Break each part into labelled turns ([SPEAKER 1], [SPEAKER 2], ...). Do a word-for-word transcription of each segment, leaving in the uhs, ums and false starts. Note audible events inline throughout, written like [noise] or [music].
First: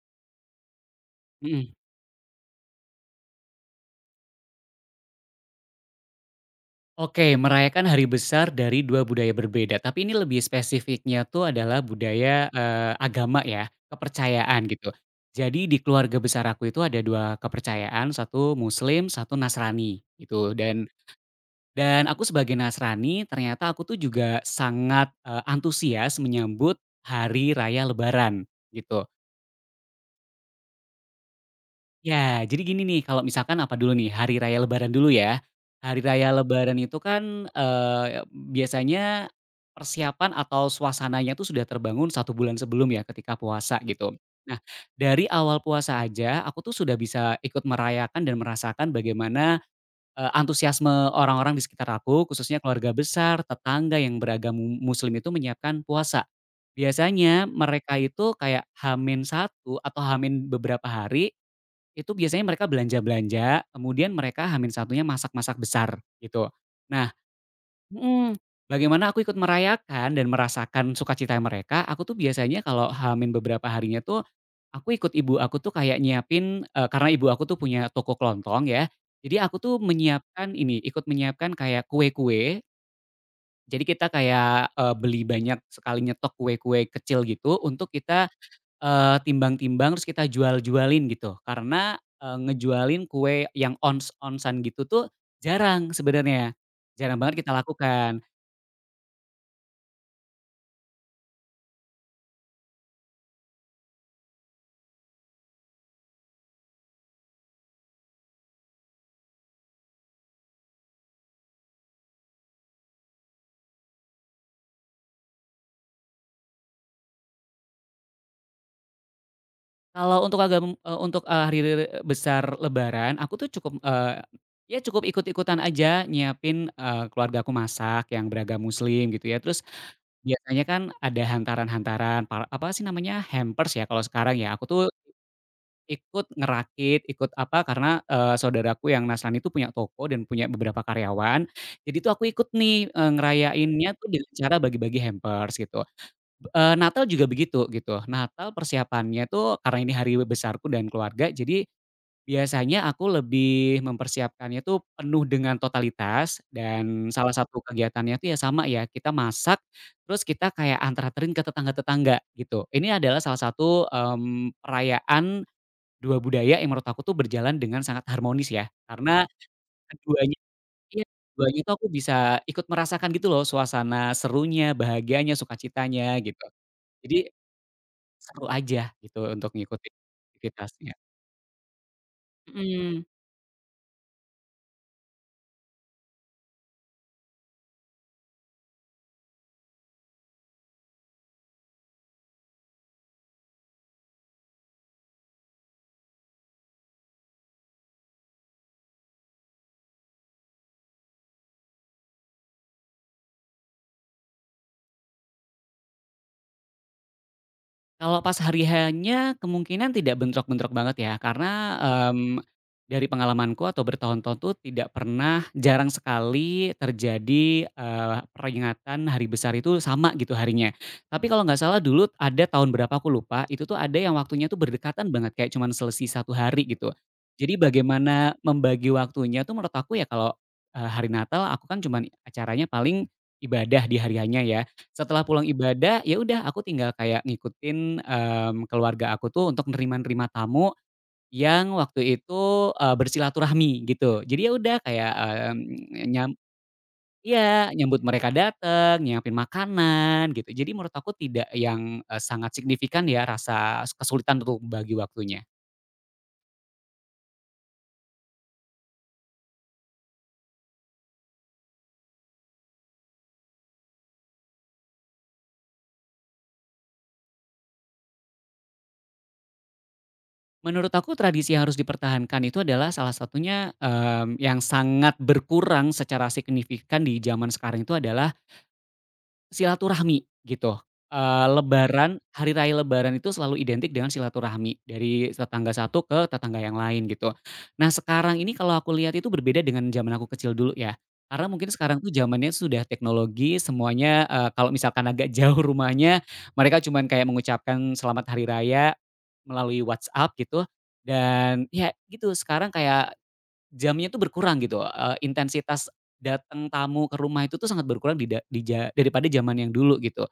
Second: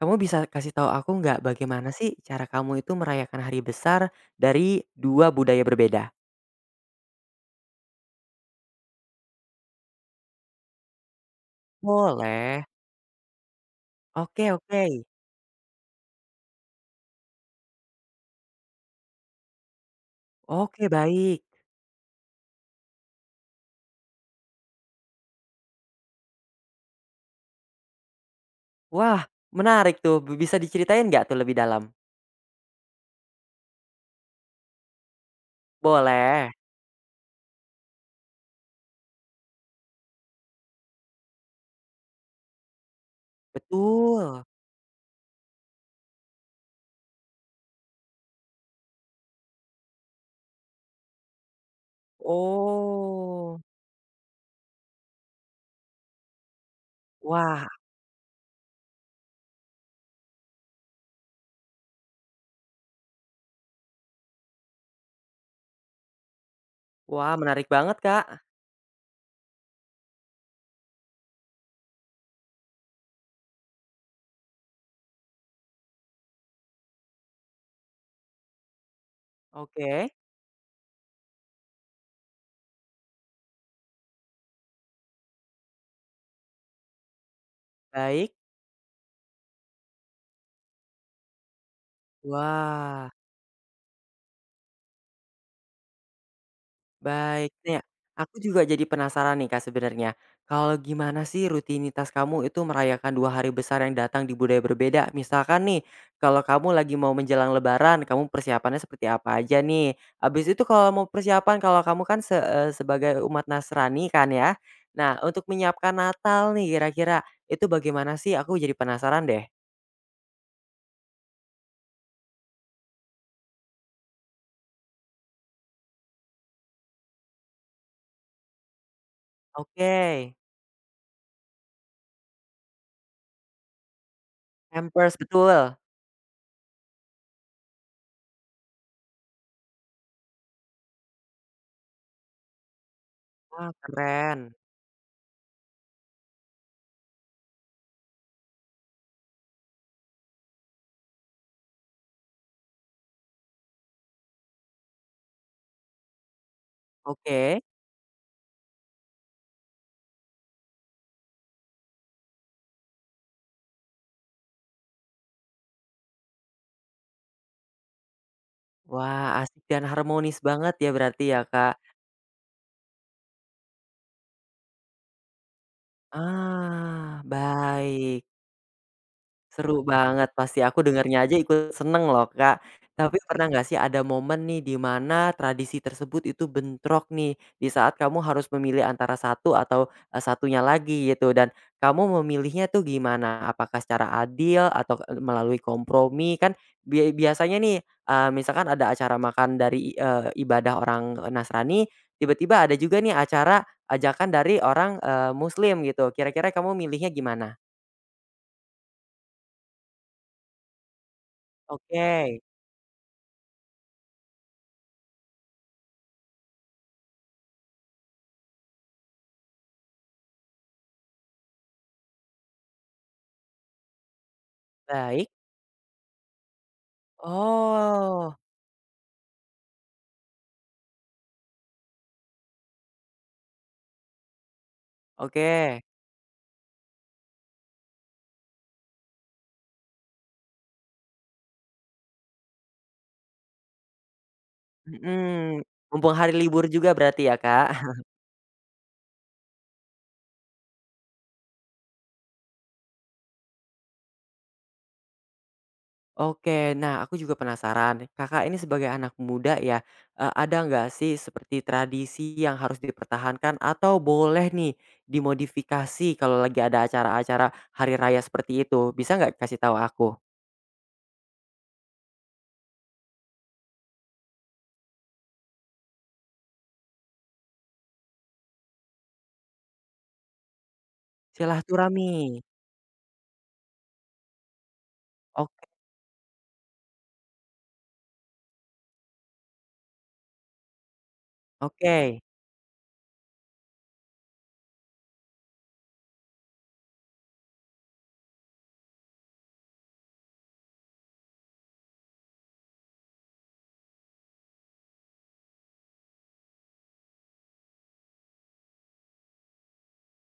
[SPEAKER 1] Kamu bisa kasih tahu aku nggak
[SPEAKER 2] Mhm.
[SPEAKER 1] bagaimana sih cara kamu itu merayakan hari besar dari dua budaya berbeda?
[SPEAKER 2] Oke, merayakan hari besar dari dua budaya berbeda, tapi ini lebih spesifiknya tuh adalah budaya,
[SPEAKER 1] Boleh.
[SPEAKER 2] eee, agama ya,
[SPEAKER 1] Oke,
[SPEAKER 2] kepercayaan
[SPEAKER 1] oke.
[SPEAKER 2] gitu. Jadi di keluarga besar aku itu ada dua kepercayaan, satu Muslim, satu Nasrani gitu, dan
[SPEAKER 1] Oke, baik.
[SPEAKER 2] dan aku sebagai Nasrani ternyata aku tuh juga sangat, eee, antusias menyambut hari raya lebaran gitu.
[SPEAKER 1] Wah menarik tuh, b bisa diceritain nggak tuh lebih dalam?
[SPEAKER 2] Ya, jadi gini nih, kalau misalkan apa dulu nih, hari raya lebaran dulu ya. Hari raya
[SPEAKER 1] Boleh.
[SPEAKER 2] lebaran itu kan, eee, biasanya persiapan atau suasananya tuh sudah terbangun satu bulan sebelum ya, ketika puasa gitu.
[SPEAKER 1] Betul.
[SPEAKER 2] Nah, dari awal puasa aja aku tuh sudah bisa ikut merayakan dan merasakan bagaimana, eee, antusiasme orang-orang di sekitar aku, khususnya keluarga besar,
[SPEAKER 1] Oh.
[SPEAKER 2] tetangga yang beragam Muslim itu menyiapkan puasa. Biasanya
[SPEAKER 1] Wah
[SPEAKER 2] mereka itu kayak hamin satu atau hamin beberapa hari, itu biasanya mereka belanja-belanja, kemudian mereka h satunya masak-masak besar, gitu. Nah
[SPEAKER 1] wah menarik banget, Kak.
[SPEAKER 2] mhm, bagaimana aku ikut merayakan dan merasakan sukacita mereka, aku tuh biasanya kalau h beberapa harinya tuh, aku ikut ibu aku tuh kayak nyiapin, eee, karena ibu aku tuh punya toko kelontong ya, jadi aku tuh
[SPEAKER 1] Oke,
[SPEAKER 2] menyiapkan ini, ikut menyiapkan kayak kue-kue, jadi kita kayak, eee, beli banyak sekali nyetok kue-kue kecil gitu untuk kita.
[SPEAKER 1] baik.
[SPEAKER 2] Eee, timbang-timbang terus kita jual-jualin gitu, karena, eee, ngejualin
[SPEAKER 1] Wah.
[SPEAKER 2] kue yang ons-onsan gitu tuh jarang sebenarnya, jarang banget kita
[SPEAKER 1] Baik. Nih,
[SPEAKER 2] lakukan.
[SPEAKER 1] aku juga jadi penasaran nih Kak sebenarnya. Kalau gimana sih rutinitas kamu itu merayakan dua hari besar yang datang di budaya berbeda? Misalkan nih, kalau kamu lagi mau menjelang lebaran, kamu persiapannya seperti apa aja nih? Habis itu kalau mau persiapan, kalau kamu kan se eee, sebagai umat Nasrani kan ya. Nah, untuk menyiapkan Natal nih kira-kira, itu bagaimana sih? Aku jadi penasaran deh.
[SPEAKER 2] Kalau untuk agam eh, untuk, eee, hari besar lebaran aku tuh cukup, eee, ya cukup ikut-ikutan aja nyiapin, eh, keluarga aku masak yang beragam Muslim gitu ya, terus
[SPEAKER 1] Oke.
[SPEAKER 2] biasanya kan ada hantaran-hantaran, par apa sih namanya, hampers ya kalau sekarang ya, aku tuh
[SPEAKER 1] Hampers, betul.
[SPEAKER 2] ikut ngerakit, ikut apa, karena, eee, saudaraku yang Nasrani itu punya toko dan punya beberapa karyawan. Jadi tuh aku ikut nih, eee,
[SPEAKER 1] Wah,
[SPEAKER 2] ngerayainnya tuh dengan
[SPEAKER 1] keren.
[SPEAKER 2] cara bagi-bagi hampers gitu. Eee, Natal juga begitu gitu. Natal persiapannya tuh karena ini hari besarku dan keluarga, jadi biasanya aku lebih mempersiapkannya tuh penuh dengan totalitas, dan salah
[SPEAKER 1] Oke.
[SPEAKER 2] satu kegiatannya tuh ya sama ya, kita masak, terus kita kayak antar-anterin ke tetangga-tetangga gitu. Ini adalah salah satu, mmm, perayaan dua budaya yang menurut aku tuh berjalan dengan sangat harmonis ya, karena
[SPEAKER 1] Wah, asik dan
[SPEAKER 2] keduanya
[SPEAKER 1] harmonis banget ya
[SPEAKER 2] iya,
[SPEAKER 1] berarti ya,
[SPEAKER 2] keduanya
[SPEAKER 1] Kak?
[SPEAKER 2] tuh aku bisa ikut merasakan gitu loh suasana serunya, bahagianya, sukacitanya gitu. Jadi
[SPEAKER 1] Ah, baik.
[SPEAKER 2] seru aja gitu untuk
[SPEAKER 1] Seru
[SPEAKER 2] ngikutin
[SPEAKER 1] banget, pasti aku
[SPEAKER 2] aktivitasnya.
[SPEAKER 1] dengernya aja ikut seneng loh, Kak.
[SPEAKER 2] Mhm.
[SPEAKER 1] Tapi pernah nggak sih ada momen nih di mana tradisi tersebut itu bentrok nih, di saat kamu harus memilih antara satu atau, eee, satunya lagi gitu dan kamu memilihnya tuh gimana? Apakah secara adil atau, eee, melalui kompromi? Kan bia biasanya nih, eee, misalkan ada acara makan dari, eee, ibadah orang, Nasrani, tiba-tiba ada juga nih acara ajakan dari orang, eee, Muslim gitu, kira-kira kamu milihnya gimana?
[SPEAKER 2] Kalau pas hari, hanya kemungkinan tidak bentrok-bentrok banget ya, karena,
[SPEAKER 1] Oke,
[SPEAKER 2] mmm, dari pengalamanku atau bertahun-tahun tuh tidak pernah, jarang sekali terjadi, eee, peringatan hari besar itu sama gitu harinya. Tapi kalau nggak salah dulu ada tahun berapa aku lupa, itu tuh ada yang waktunya tuh berdekatan
[SPEAKER 1] baik.
[SPEAKER 2] banget, kayak cuman selesai satu hari gitu. Jadi bagaimana
[SPEAKER 1] Oh,
[SPEAKER 2] membagi waktunya tuh menurut aku ya, kalau, eee, hari Natal aku kan cuman acaranya paling ibadah di hari H ya. Setelah pulang
[SPEAKER 1] oke,
[SPEAKER 2] ibadah, ya udah aku tinggal kayak ngikutin, mmm, keluarga aku tuh untuk nerima-nerima tamu yang waktu itu, eee, bersilaturahmi gitu. Jadi ya udah kayak,
[SPEAKER 1] mhm,
[SPEAKER 2] mmm,
[SPEAKER 1] mumpung
[SPEAKER 2] nyam
[SPEAKER 1] hari libur juga berarti ya, Kak?
[SPEAKER 2] iya, nyambut
[SPEAKER 1] [laughs]
[SPEAKER 2] mereka datang, nyiapin makanan gitu. Jadi menurut aku tidak yang, eee, sangat signifikan ya rasa kesulitan untuk bagi waktunya.
[SPEAKER 1] Oke, nah aku juga penasaran, Kakak ini sebagai anak muda ya, eee, ada nggak sih seperti tradisi yang harus dipertahankan atau boleh nih dimodifikasi kalau lagi ada acara-acara hari raya seperti itu? Bisa nggak kasih tahu aku?
[SPEAKER 2] Menurut aku tradisi yang harus dipertahankan itu adalah salah satunya, mmm, yang sangat berkurang secara signifikan di zaman sekarang itu adalah silaturahmi gitu, eee,
[SPEAKER 1] Silaturahmi,
[SPEAKER 2] lebaran, hari raya lebaran itu selalu identik dengan silaturahmi dari
[SPEAKER 1] oke,
[SPEAKER 2] tetangga satu ke tetangga yang lain gitu. Nah sekarang ini kalau aku lihat itu berbeda dengan zaman aku kecil dulu ya, karena mungkin sekarang tuh
[SPEAKER 1] oke,
[SPEAKER 2] zamannya sudah teknologi semuanya, eee, kalau misalkan agak [laughs] jauh rumahnya, mereka cuman kayak mengucapkan selamat hari raya melalui WhatsApp gitu, dan ya gitu sekarang kayak jamnya tuh berkurang gitu, eee, intensitas datang tamu ke rumah itu tuh sangat berkurang di di ja daripada zaman yang dulu gitu.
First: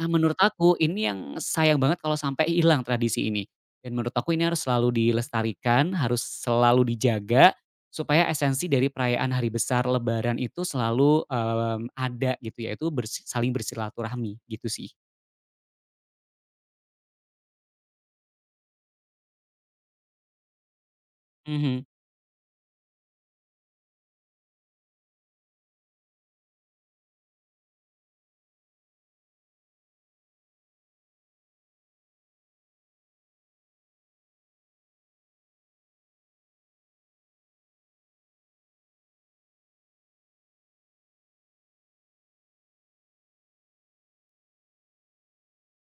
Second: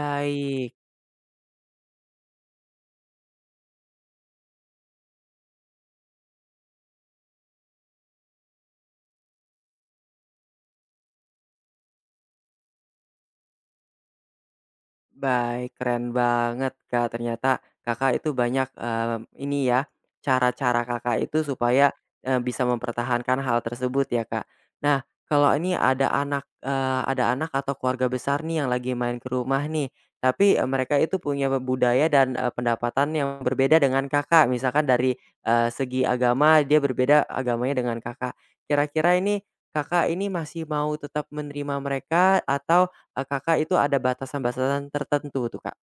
[SPEAKER 2] Nah menurut aku ini yang sayang banget kalau sampai hilang tradisi ini, dan menurut aku ini harus selalu dilestarikan, harus selalu dijaga, supaya esensi dari perayaan hari besar lebaran itu selalu, mmm, ada gitu, yaitu bersi saling bersilaturahmi gitu sih.
[SPEAKER 1] Baik, keren banget, Kak. Ternyata Kakak itu banyak, mmm, ini ya, cara-cara Kakak itu
[SPEAKER 2] Mhm.
[SPEAKER 1] supaya, eee, bisa mempertahankan hal tersebut ya, Kak. Nah, kalau ini ada anak, eee, ada anak atau keluarga besar nih yang lagi main ke rumah nih, tapi, eee, mereka itu punya budaya dan, eee, pendapatan yang berbeda dengan Kakak. Misalkan dari, eee, segi agama dia berbeda agamanya dengan Kakak. Kira-kira ini Kakak ini masih mau tetap menerima mereka atau Eee, Kakak itu ada batasan-batasan tertentu tuh, Kak?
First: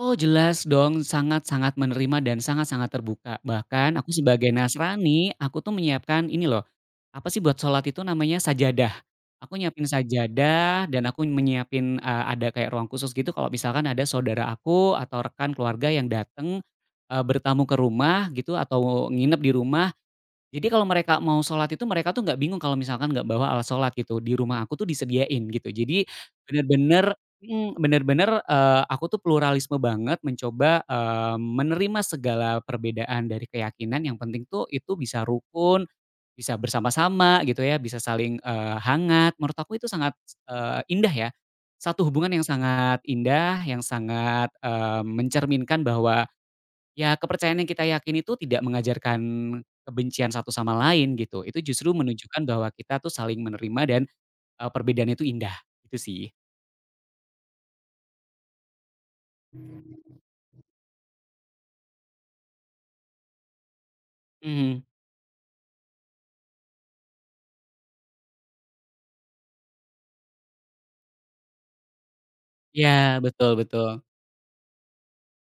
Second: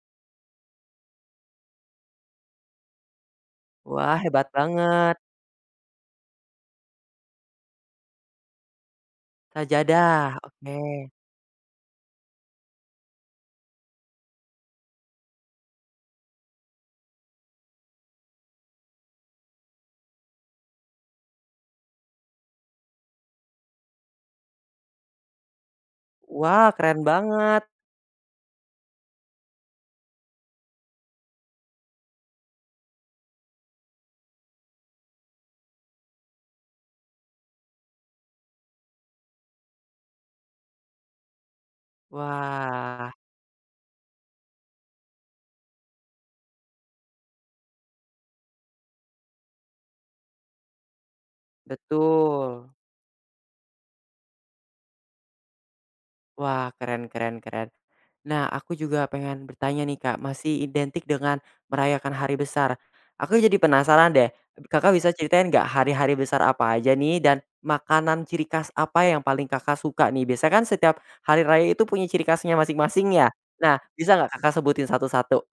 [SPEAKER 2] Oh jelas dong, sangat-sangat menerima dan sangat-sangat terbuka. Bahkan aku
[SPEAKER 1] Wah,
[SPEAKER 2] sebagai
[SPEAKER 1] hebat banget.
[SPEAKER 2] Nasrani, aku tuh menyiapkan ini loh, apa sih buat sholat itu namanya sajadah. Aku nyiapin
[SPEAKER 1] Sajadah, oke.
[SPEAKER 2] sajadah dan aku menyiapin, eee, ada kayak ruang khusus gitu, kalau misalkan ada saudara aku atau rekan keluarga yang datang, eee, bertamu ke rumah gitu atau nginep di rumah, jadi kalau mereka mau sholat itu mereka tuh nggak bingung kalau misalkan nggak bawa alat sholat gitu, di rumah aku tuh disediain gitu. Jadi
[SPEAKER 1] Wah, keren
[SPEAKER 2] bener-bener,
[SPEAKER 1] banget.
[SPEAKER 2] mhm, bener-bener, eee, aku tuh pluralisme banget mencoba, eee, menerima segala perbedaan dari keyakinan, yang penting tuh itu bisa rukun, bisa bersama-sama gitu ya, bisa saling, eee, hangat. Menurut aku itu sangat, eee, indah ya, satu hubungan yang sangat
[SPEAKER 1] Wah,
[SPEAKER 2] indah, yang sangat, eee, mencerminkan bahwa ya, kepercayaan yang kita yakini itu tidak mengajarkan kebencian satu sama lain gitu, itu justru menunjukkan bahwa
[SPEAKER 1] betul.
[SPEAKER 2] kita tuh saling menerima dan, eee, perbedaan itu indah, gitu sih.
[SPEAKER 1] Wah, keren keren keren. Nah, aku juga pengen bertanya nih, Kak, masih identik dengan merayakan hari besar. Aku jadi penasaran deh,
[SPEAKER 2] Mhm,
[SPEAKER 1] Kakak bisa ceritain nggak hari-hari besar apa aja nih dan makanan ciri khas apa yang paling Kakak suka nih? Biasanya kan setiap hari raya itu punya ciri khasnya
[SPEAKER 2] iya,
[SPEAKER 1] masing-masing ya?
[SPEAKER 2] betul
[SPEAKER 1] Nah,
[SPEAKER 2] betul.
[SPEAKER 1] bisa nggak Kakak sebutin satu-satu?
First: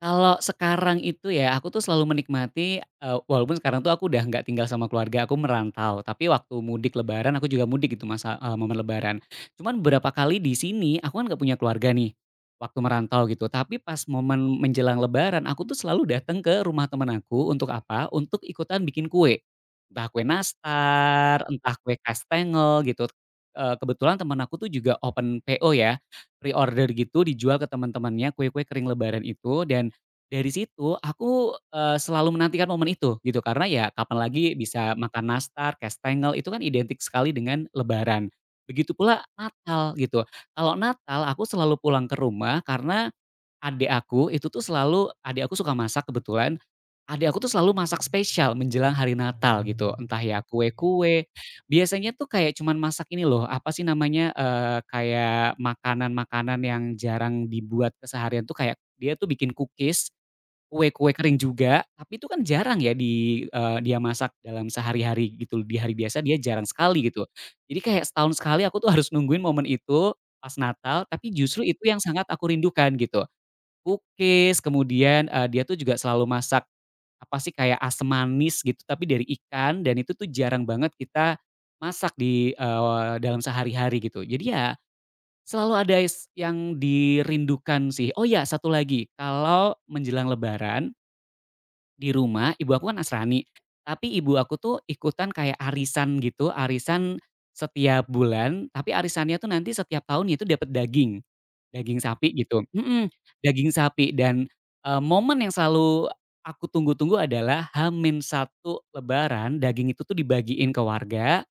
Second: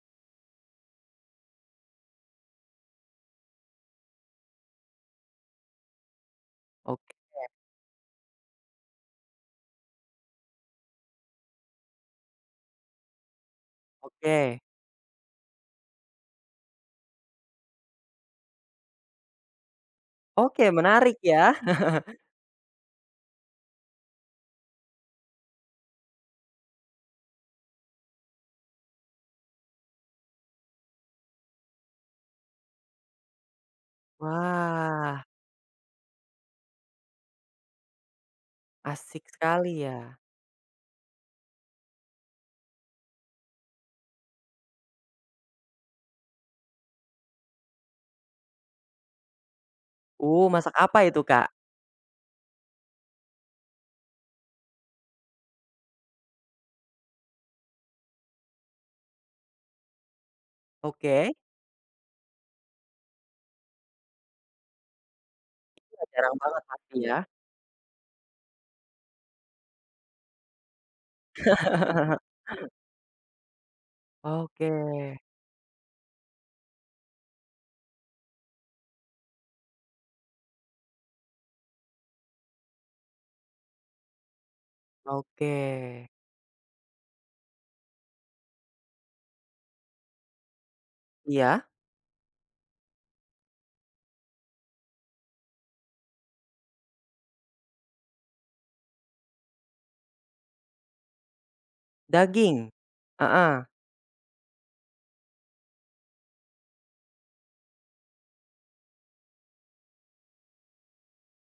[SPEAKER 2] Kalau sekarang itu ya, aku tuh selalu menikmati, eee, walaupun sekarang tuh aku udah nggak tinggal sama keluarga, aku merantau. Tapi waktu mudik
[SPEAKER 1] Ok
[SPEAKER 2] lebaran, aku juga mudik gitu, masa eee, momen lebaran. Cuman beberapa kali di sini, aku kan nggak punya keluarga nih, waktu merantau gitu. Tapi pas
[SPEAKER 1] Oke,
[SPEAKER 2] momen menjelang lebaran, aku tuh selalu datang ke rumah teman aku, untuk apa? Untuk ikutan bikin kue. Entah kue
[SPEAKER 1] oke menarik
[SPEAKER 2] nastar,
[SPEAKER 1] ya.
[SPEAKER 2] entah kue
[SPEAKER 1] [laughs]
[SPEAKER 2] kastengel gitu. Eee, kebetulan teman aku tuh juga open P O ya, pre-order gitu, dijual ke teman-temannya kue-kue kering lebaran itu, dan dari situ aku, eee, selalu menantikan momen itu gitu, karena ya kapan lagi bisa
[SPEAKER 1] Wah,
[SPEAKER 2] makan nastar, kastengel itu kan identik sekali dengan lebaran. Begitu pula
[SPEAKER 1] asik sekali
[SPEAKER 2] Natal
[SPEAKER 1] ya.
[SPEAKER 2] gitu. Kalau Natal aku selalu pulang ke rumah karena adik aku itu tuh selalu adik aku suka masak kebetulan, adik aku tuh selalu masak spesial menjelang hari Natal gitu, entah ya
[SPEAKER 1] Uh, masak apa itu,
[SPEAKER 2] kue-kue,
[SPEAKER 1] Kak?
[SPEAKER 2] biasanya tuh kayak cuman masak ini loh, apa sih namanya, eee, kayak makanan-makanan yang jarang dibuat keseharian tuh kayak dia tuh bikin cookies, kue-kue
[SPEAKER 1] Oke,
[SPEAKER 2] kering juga, tapi itu kan jarang ya, di eee, dia masak dalam sehari-hari gitu, di hari biasa dia
[SPEAKER 1] jarang banget
[SPEAKER 2] jarang
[SPEAKER 1] pasti
[SPEAKER 2] sekali
[SPEAKER 1] ya.
[SPEAKER 2] gitu. Jadi kayak setahun sekali aku tuh harus nungguin momen itu pas Natal, tapi justru itu yang sangat
[SPEAKER 1] [laughs]
[SPEAKER 2] aku rindukan gitu. Kukis,
[SPEAKER 1] Oke,
[SPEAKER 2] kemudian, eee, dia tuh juga selalu masak, apa sih, kayak asam manis gitu, tapi dari ikan, dan itu tuh jarang banget kita masak di, eee, dalam sehari-hari gitu. Jadi ya
[SPEAKER 1] oke.
[SPEAKER 2] selalu ada es yang dirindukan sih. Oh ya, satu lagi, kalau menjelang lebaran
[SPEAKER 1] Iya,
[SPEAKER 2] di rumah ibu aku kan Nasrani, tapi ibu aku tuh ikutan kayak arisan gitu, arisan setiap bulan, tapi arisannya tuh nanti setiap tahun itu dapat daging, daging sapi
[SPEAKER 1] daging?
[SPEAKER 2] gitu, mhm,
[SPEAKER 1] Heeh,
[SPEAKER 2] daging sapi dan, eee, momen yang selalu aku tunggu-tunggu adalah hamin satu lebaran daging itu tuh dibagiin ke warga.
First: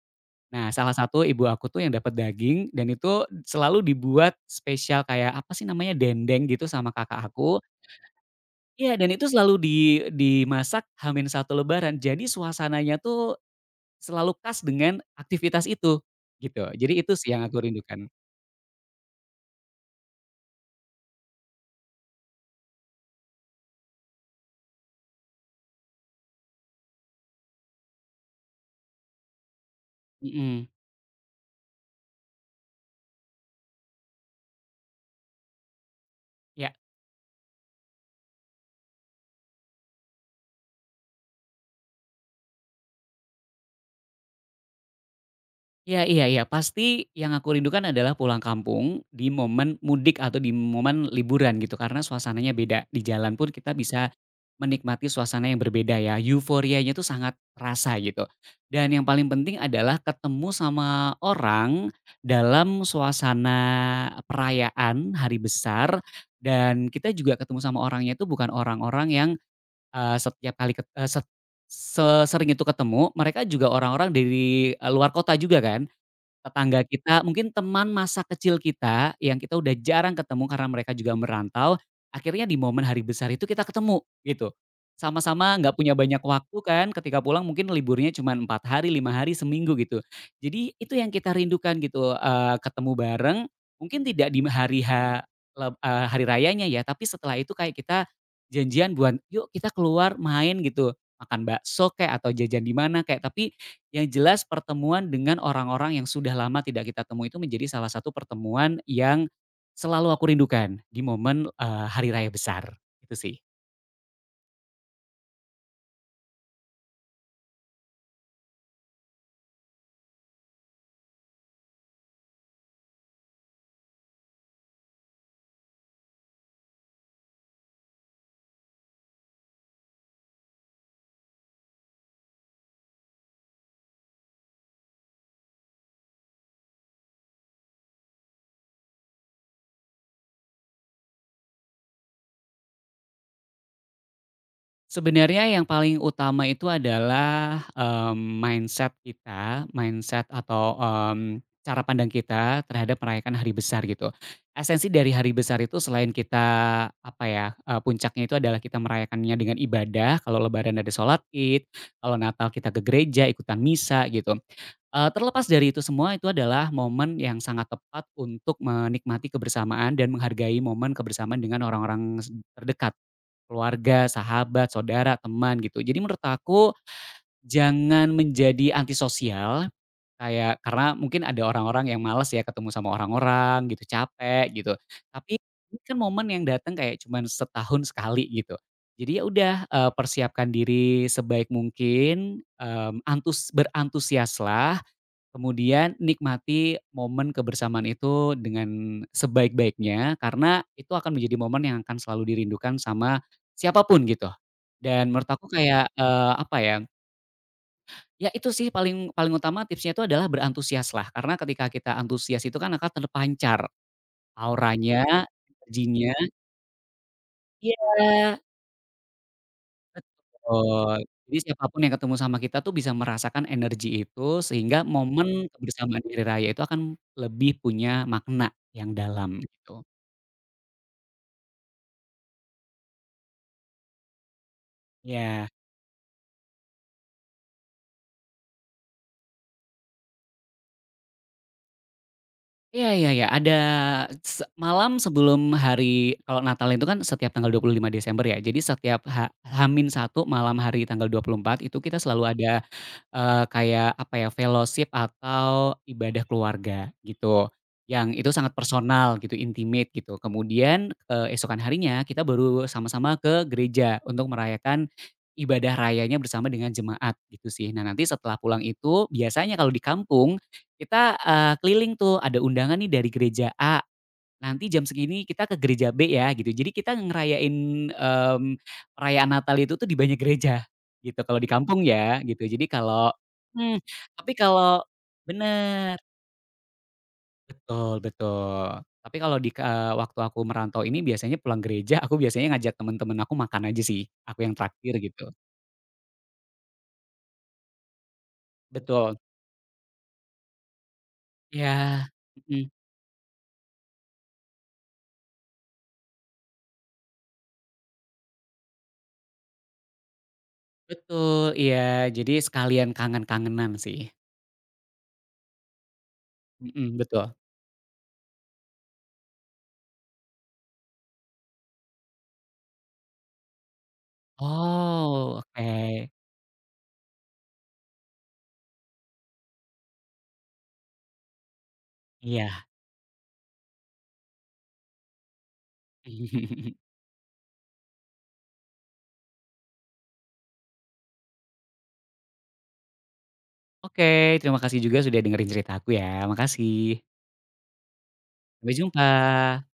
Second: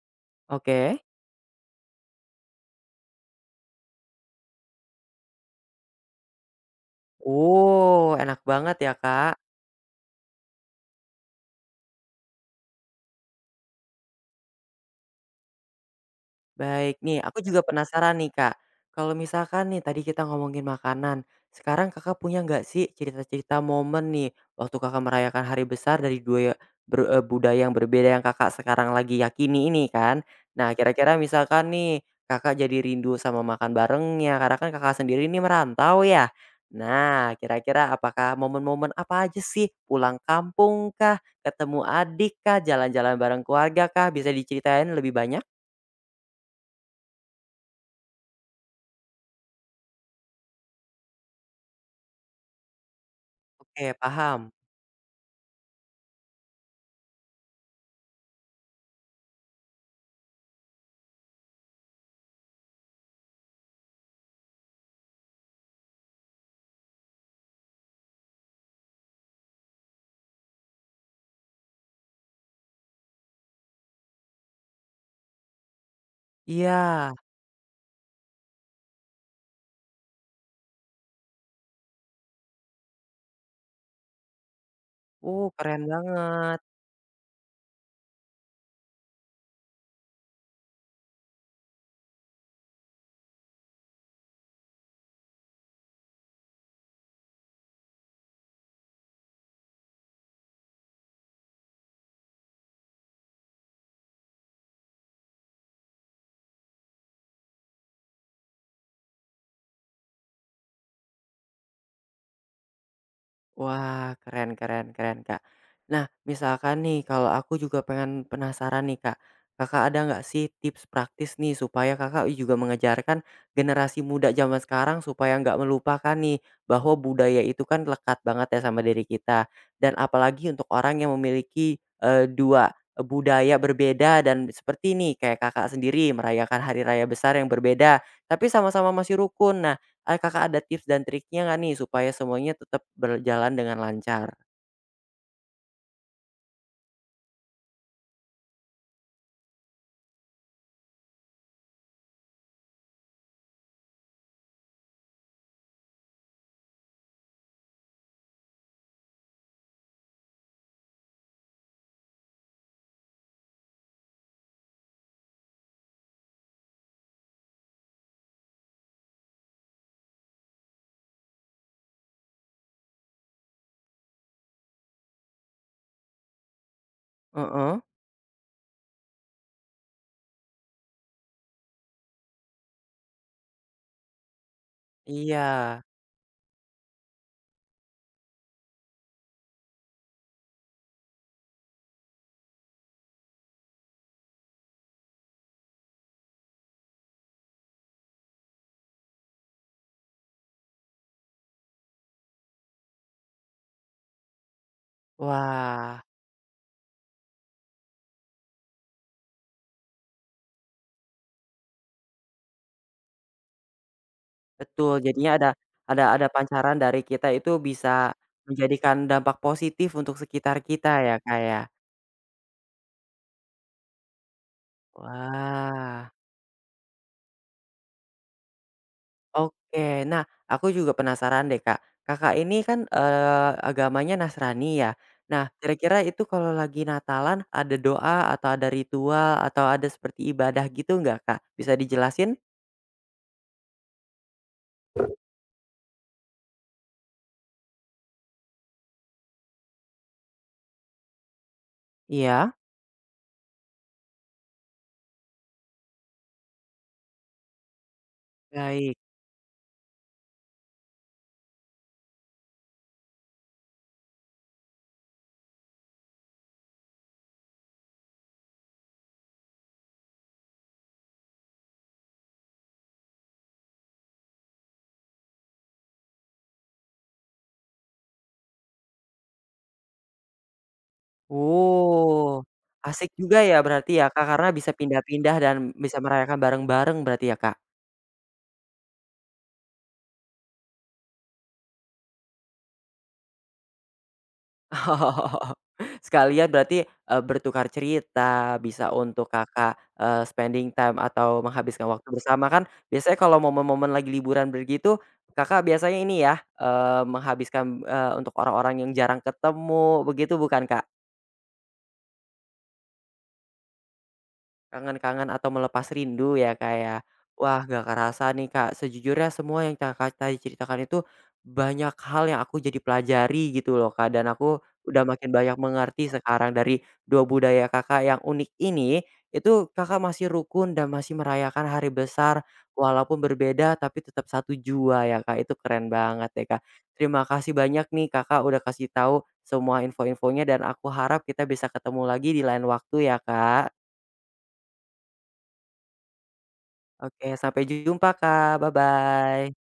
[SPEAKER 2] Nah, salah
[SPEAKER 1] oke.
[SPEAKER 2] satu ibu aku tuh yang dapat daging dan itu selalu dibuat spesial kayak apa sih namanya, dendeng gitu, sama kakak aku.
[SPEAKER 1] Uh, enak banget ya,
[SPEAKER 2] Iya, dan itu
[SPEAKER 1] Kak.
[SPEAKER 2] selalu di dimasak hamin satu lebaran. Jadi suasananya tuh selalu khas dengan aktivitas itu, gitu. Jadi
[SPEAKER 1] Baik
[SPEAKER 2] itu
[SPEAKER 1] nih,
[SPEAKER 2] sih yang
[SPEAKER 1] aku
[SPEAKER 2] aku
[SPEAKER 1] juga
[SPEAKER 2] rindukan.
[SPEAKER 1] penasaran nih Kak, kalau misalkan nih tadi kita ngomongin makanan, sekarang Kakak punya nggak sih cerita-cerita momen nih waktu Kakak merayakan hari besar dari dua ber- eee, budaya yang berbeda yang Kakak sekarang lagi yakini ini kan?
[SPEAKER 2] Mhm,
[SPEAKER 1] Nah kira-kira misalkan nih Kakak jadi rindu sama makan barengnya karena kan Kakak sendiri ini merantau ya?
[SPEAKER 2] iya.
[SPEAKER 1] Nah kira-kira apakah momen-momen apa aja sih? Pulang kampung kah? Ketemu adik kah? Jalan-jalan bareng keluarga kah? Bisa diceritain lebih banyak?
[SPEAKER 2] Iya iya iya, pasti yang aku rindukan adalah pulang kampung di momen mudik atau di momen liburan gitu, karena suasananya beda. Di jalan pun kita
[SPEAKER 1] Oke,
[SPEAKER 2] bisa
[SPEAKER 1] paham.
[SPEAKER 2] menikmati suasana yang berbeda ya, euforianya tuh sangat terasa gitu. Dan yang paling penting adalah ketemu sama orang dalam suasana perayaan hari besar, dan kita juga ketemu sama orangnya itu bukan orang-orang yang, eee, setiap kali ket eee, set sesering itu ketemu, mereka juga orang-orang dari, eee, luar kota juga kan.
[SPEAKER 1] Iya.
[SPEAKER 2] Tetangga kita, mungkin teman masa kecil kita yang kita udah jarang ketemu karena mereka juga merantau, akhirnya di momen hari besar itu kita ketemu, gitu.
[SPEAKER 1] Uh,
[SPEAKER 2] Sama-sama nggak
[SPEAKER 1] keren
[SPEAKER 2] punya banyak waktu
[SPEAKER 1] banget.
[SPEAKER 2] kan, ketika pulang mungkin liburnya cuma empat hari, lima hari, seminggu gitu. Jadi itu yang kita rindukan gitu, eee, ketemu bareng, mungkin tidak di hari ha leb eee, hari rayanya ya, tapi setelah itu kayak kita janjian buat, "Yuk kita keluar main," gitu, makan bakso kayak atau jajan di mana kayak, tapi yang jelas pertemuan dengan orang-orang yang sudah lama tidak kita temui itu menjadi salah satu pertemuan yang selalu aku rindukan di momen, eee, hari raya besar, itu sih.
[SPEAKER 1] Wah, keren keren keren, Kak. Nah, misalkan nih kalau aku juga pengen penasaran nih, Kak. Kakak ada nggak sih tips praktis nih supaya Kakak juga mengejarkan generasi muda zaman sekarang supaya nggak melupakan nih bahwa budaya itu kan lekat banget ya sama diri kita. Dan apalagi untuk orang yang memiliki, eee, dua budaya berbeda dan seperti nih kayak Kakak sendiri merayakan hari raya besar yang berbeda, tapi sama-sama masih rukun. Nah ah Kakak ada tips dan triknya nggak nih supaya semuanya tetap berjalan dengan lancar?
[SPEAKER 2] Sebenarnya yang paling utama itu adalah, mmm, mindset kita, mindset atau, mmm, cara pandang kita terhadap merayakan hari besar gitu. Esensi dari hari besar itu, selain kita, apa ya, eee, puncaknya itu adalah kita merayakannya dengan ibadah, kalau lebaran ada sholat Id, kalau Natal kita ke gereja ikutan misa gitu. Eee, terlepas dari itu semua, itu adalah momen yang sangat tepat untuk menikmati kebersamaan dan menghargai momen kebersamaan dengan orang-orang s terdekat, keluarga, sahabat, saudara, teman, gitu. Jadi menurut aku
[SPEAKER 1] Heeh.
[SPEAKER 2] jangan menjadi antisosial, kayak karena mungkin ada orang-orang yang males ya ketemu sama orang-orang gitu, capek gitu. Tapi
[SPEAKER 1] Iya.
[SPEAKER 2] ini kan momen yang datang kayak cuman setahun sekali gitu. Jadi ya udah, eee, persiapkan diri sebaik mungkin, mmm, antus berantusiaslah. Kemudian nikmati momen kebersamaan itu dengan sebaik-baiknya, karena itu akan menjadi momen yang akan selalu dirindukan sama siapapun gitu. Dan menurut aku kayak,
[SPEAKER 1] Wah,
[SPEAKER 2] eee, apa ya, ya itu sih paling paling utama, tipsnya itu adalah berantusiaslah, karena ketika kita antusias itu kan akan terpancar
[SPEAKER 1] betul.
[SPEAKER 2] auranya,
[SPEAKER 1] Jadinya ada ada
[SPEAKER 2] energinya,
[SPEAKER 1] ada pancaran dari kita itu bisa
[SPEAKER 2] iya.
[SPEAKER 1] menjadikan dampak positif untuk sekitar kita
[SPEAKER 2] Betul.
[SPEAKER 1] ya,
[SPEAKER 2] Jadi
[SPEAKER 1] Kak, ya?
[SPEAKER 2] siapapun yang ketemu sama kita tuh bisa merasakan energi itu, sehingga momen
[SPEAKER 1] Wah,
[SPEAKER 2] kebersamaan di hari raya itu akan lebih punya makna yang dalam gitu.
[SPEAKER 1] oke. Nah, aku juga penasaran deh, Kak. Kakak ini kan, eee, agamanya Nasrani ya?
[SPEAKER 2] Ya.
[SPEAKER 1] Nah, kira-kira itu kalau lagi Natalan ada doa atau ada ritual atau ada seperti ibadah gitu nggak, Kak? Bisa dijelasin?
[SPEAKER 2] Iya iya iya, ada se malam sebelum hari, kalau Natal itu kan setiap tanggal dua puluh lima Desember ya, jadi setiap H ha min satu malam hari tanggal dua puluh empat itu kita selalu ada,
[SPEAKER 1] Iya.
[SPEAKER 2] eee, kayak apa ya, fellowship atau ibadah keluarga gitu, yang itu sangat
[SPEAKER 1] Baik.
[SPEAKER 2] personal gitu, intimate gitu. Kemudian, eee, esokan harinya kita baru sama-sama ke gereja untuk merayakan ibadah rayanya bersama dengan jemaat gitu sih. Nah nanti setelah pulang itu biasanya kalau di kampung kita, eee, keliling tuh, ada undangan nih dari gereja A, nanti jam segini kita ke gereja B ya, gitu. Jadi kita ngerayain, mmm, perayaan Natal itu tuh di banyak gereja, gitu, kalau di kampung ya, gitu.
[SPEAKER 1] Oh,
[SPEAKER 2] Jadi kalau
[SPEAKER 1] asik juga ya
[SPEAKER 2] hmm
[SPEAKER 1] berarti ya, Kak,
[SPEAKER 2] tapi
[SPEAKER 1] karena bisa
[SPEAKER 2] kalau
[SPEAKER 1] pindah-pindah dan
[SPEAKER 2] bener,
[SPEAKER 1] bisa merayakan bareng-bareng berarti ya, Kak?
[SPEAKER 2] betul betul. Tapi kalau di, eee, waktu aku merantau ini biasanya pulang gereja, aku biasanya ngajak temen-temen aku makan aja sih, aku yang
[SPEAKER 1] Oh,
[SPEAKER 2] traktir, gitu.
[SPEAKER 1] [laughs] sekalian berarti, eee, bertukar cerita, bisa
[SPEAKER 2] Betul.
[SPEAKER 1] untuk Kakak, eee, spending time atau
[SPEAKER 2] Ya,
[SPEAKER 1] menghabiskan waktu bersama kan
[SPEAKER 2] mhm,
[SPEAKER 1] biasanya kalau momen-momen lagi liburan begitu, Kakak biasanya ini ya, eee, menghabiskan, eee, untuk orang-orang yang jarang ketemu begitu bukan, Kak?
[SPEAKER 2] betul, iya. Jadi sekalian kangen-kangenan sih.
[SPEAKER 1] Kangen-kangen atau melepas rindu ya, Kak, ya.
[SPEAKER 2] Mhm, betul.
[SPEAKER 1] Wah, gak kerasa nih, Kak, sejujurnya semua yang Kakak tadi ceritakan itu banyak hal yang aku jadi pelajari gitu loh, Kak, dan aku udah makin
[SPEAKER 2] Oh,
[SPEAKER 1] banyak
[SPEAKER 2] oke.
[SPEAKER 1] mengerti sekarang dari dua budaya Kakak yang unik ini, itu Kakak masih rukun dan masih merayakan hari besar
[SPEAKER 2] Iya.
[SPEAKER 1] walaupun berbeda tapi tetap satu jua ya, Kak, itu keren banget ya Kak.
[SPEAKER 2] [laughs]
[SPEAKER 1] Terima kasih banyak nih Kakak udah kasih tahu semua info-infonya dan aku harap kita bisa ketemu lagi di lain waktu ya, Kak.
[SPEAKER 2] Oke, terima kasih juga sudah dengerin cerita aku ya, makasih.
[SPEAKER 1] Oke, sampai jumpa Kak,
[SPEAKER 2] Sampai jumpa.
[SPEAKER 1] bye-bye.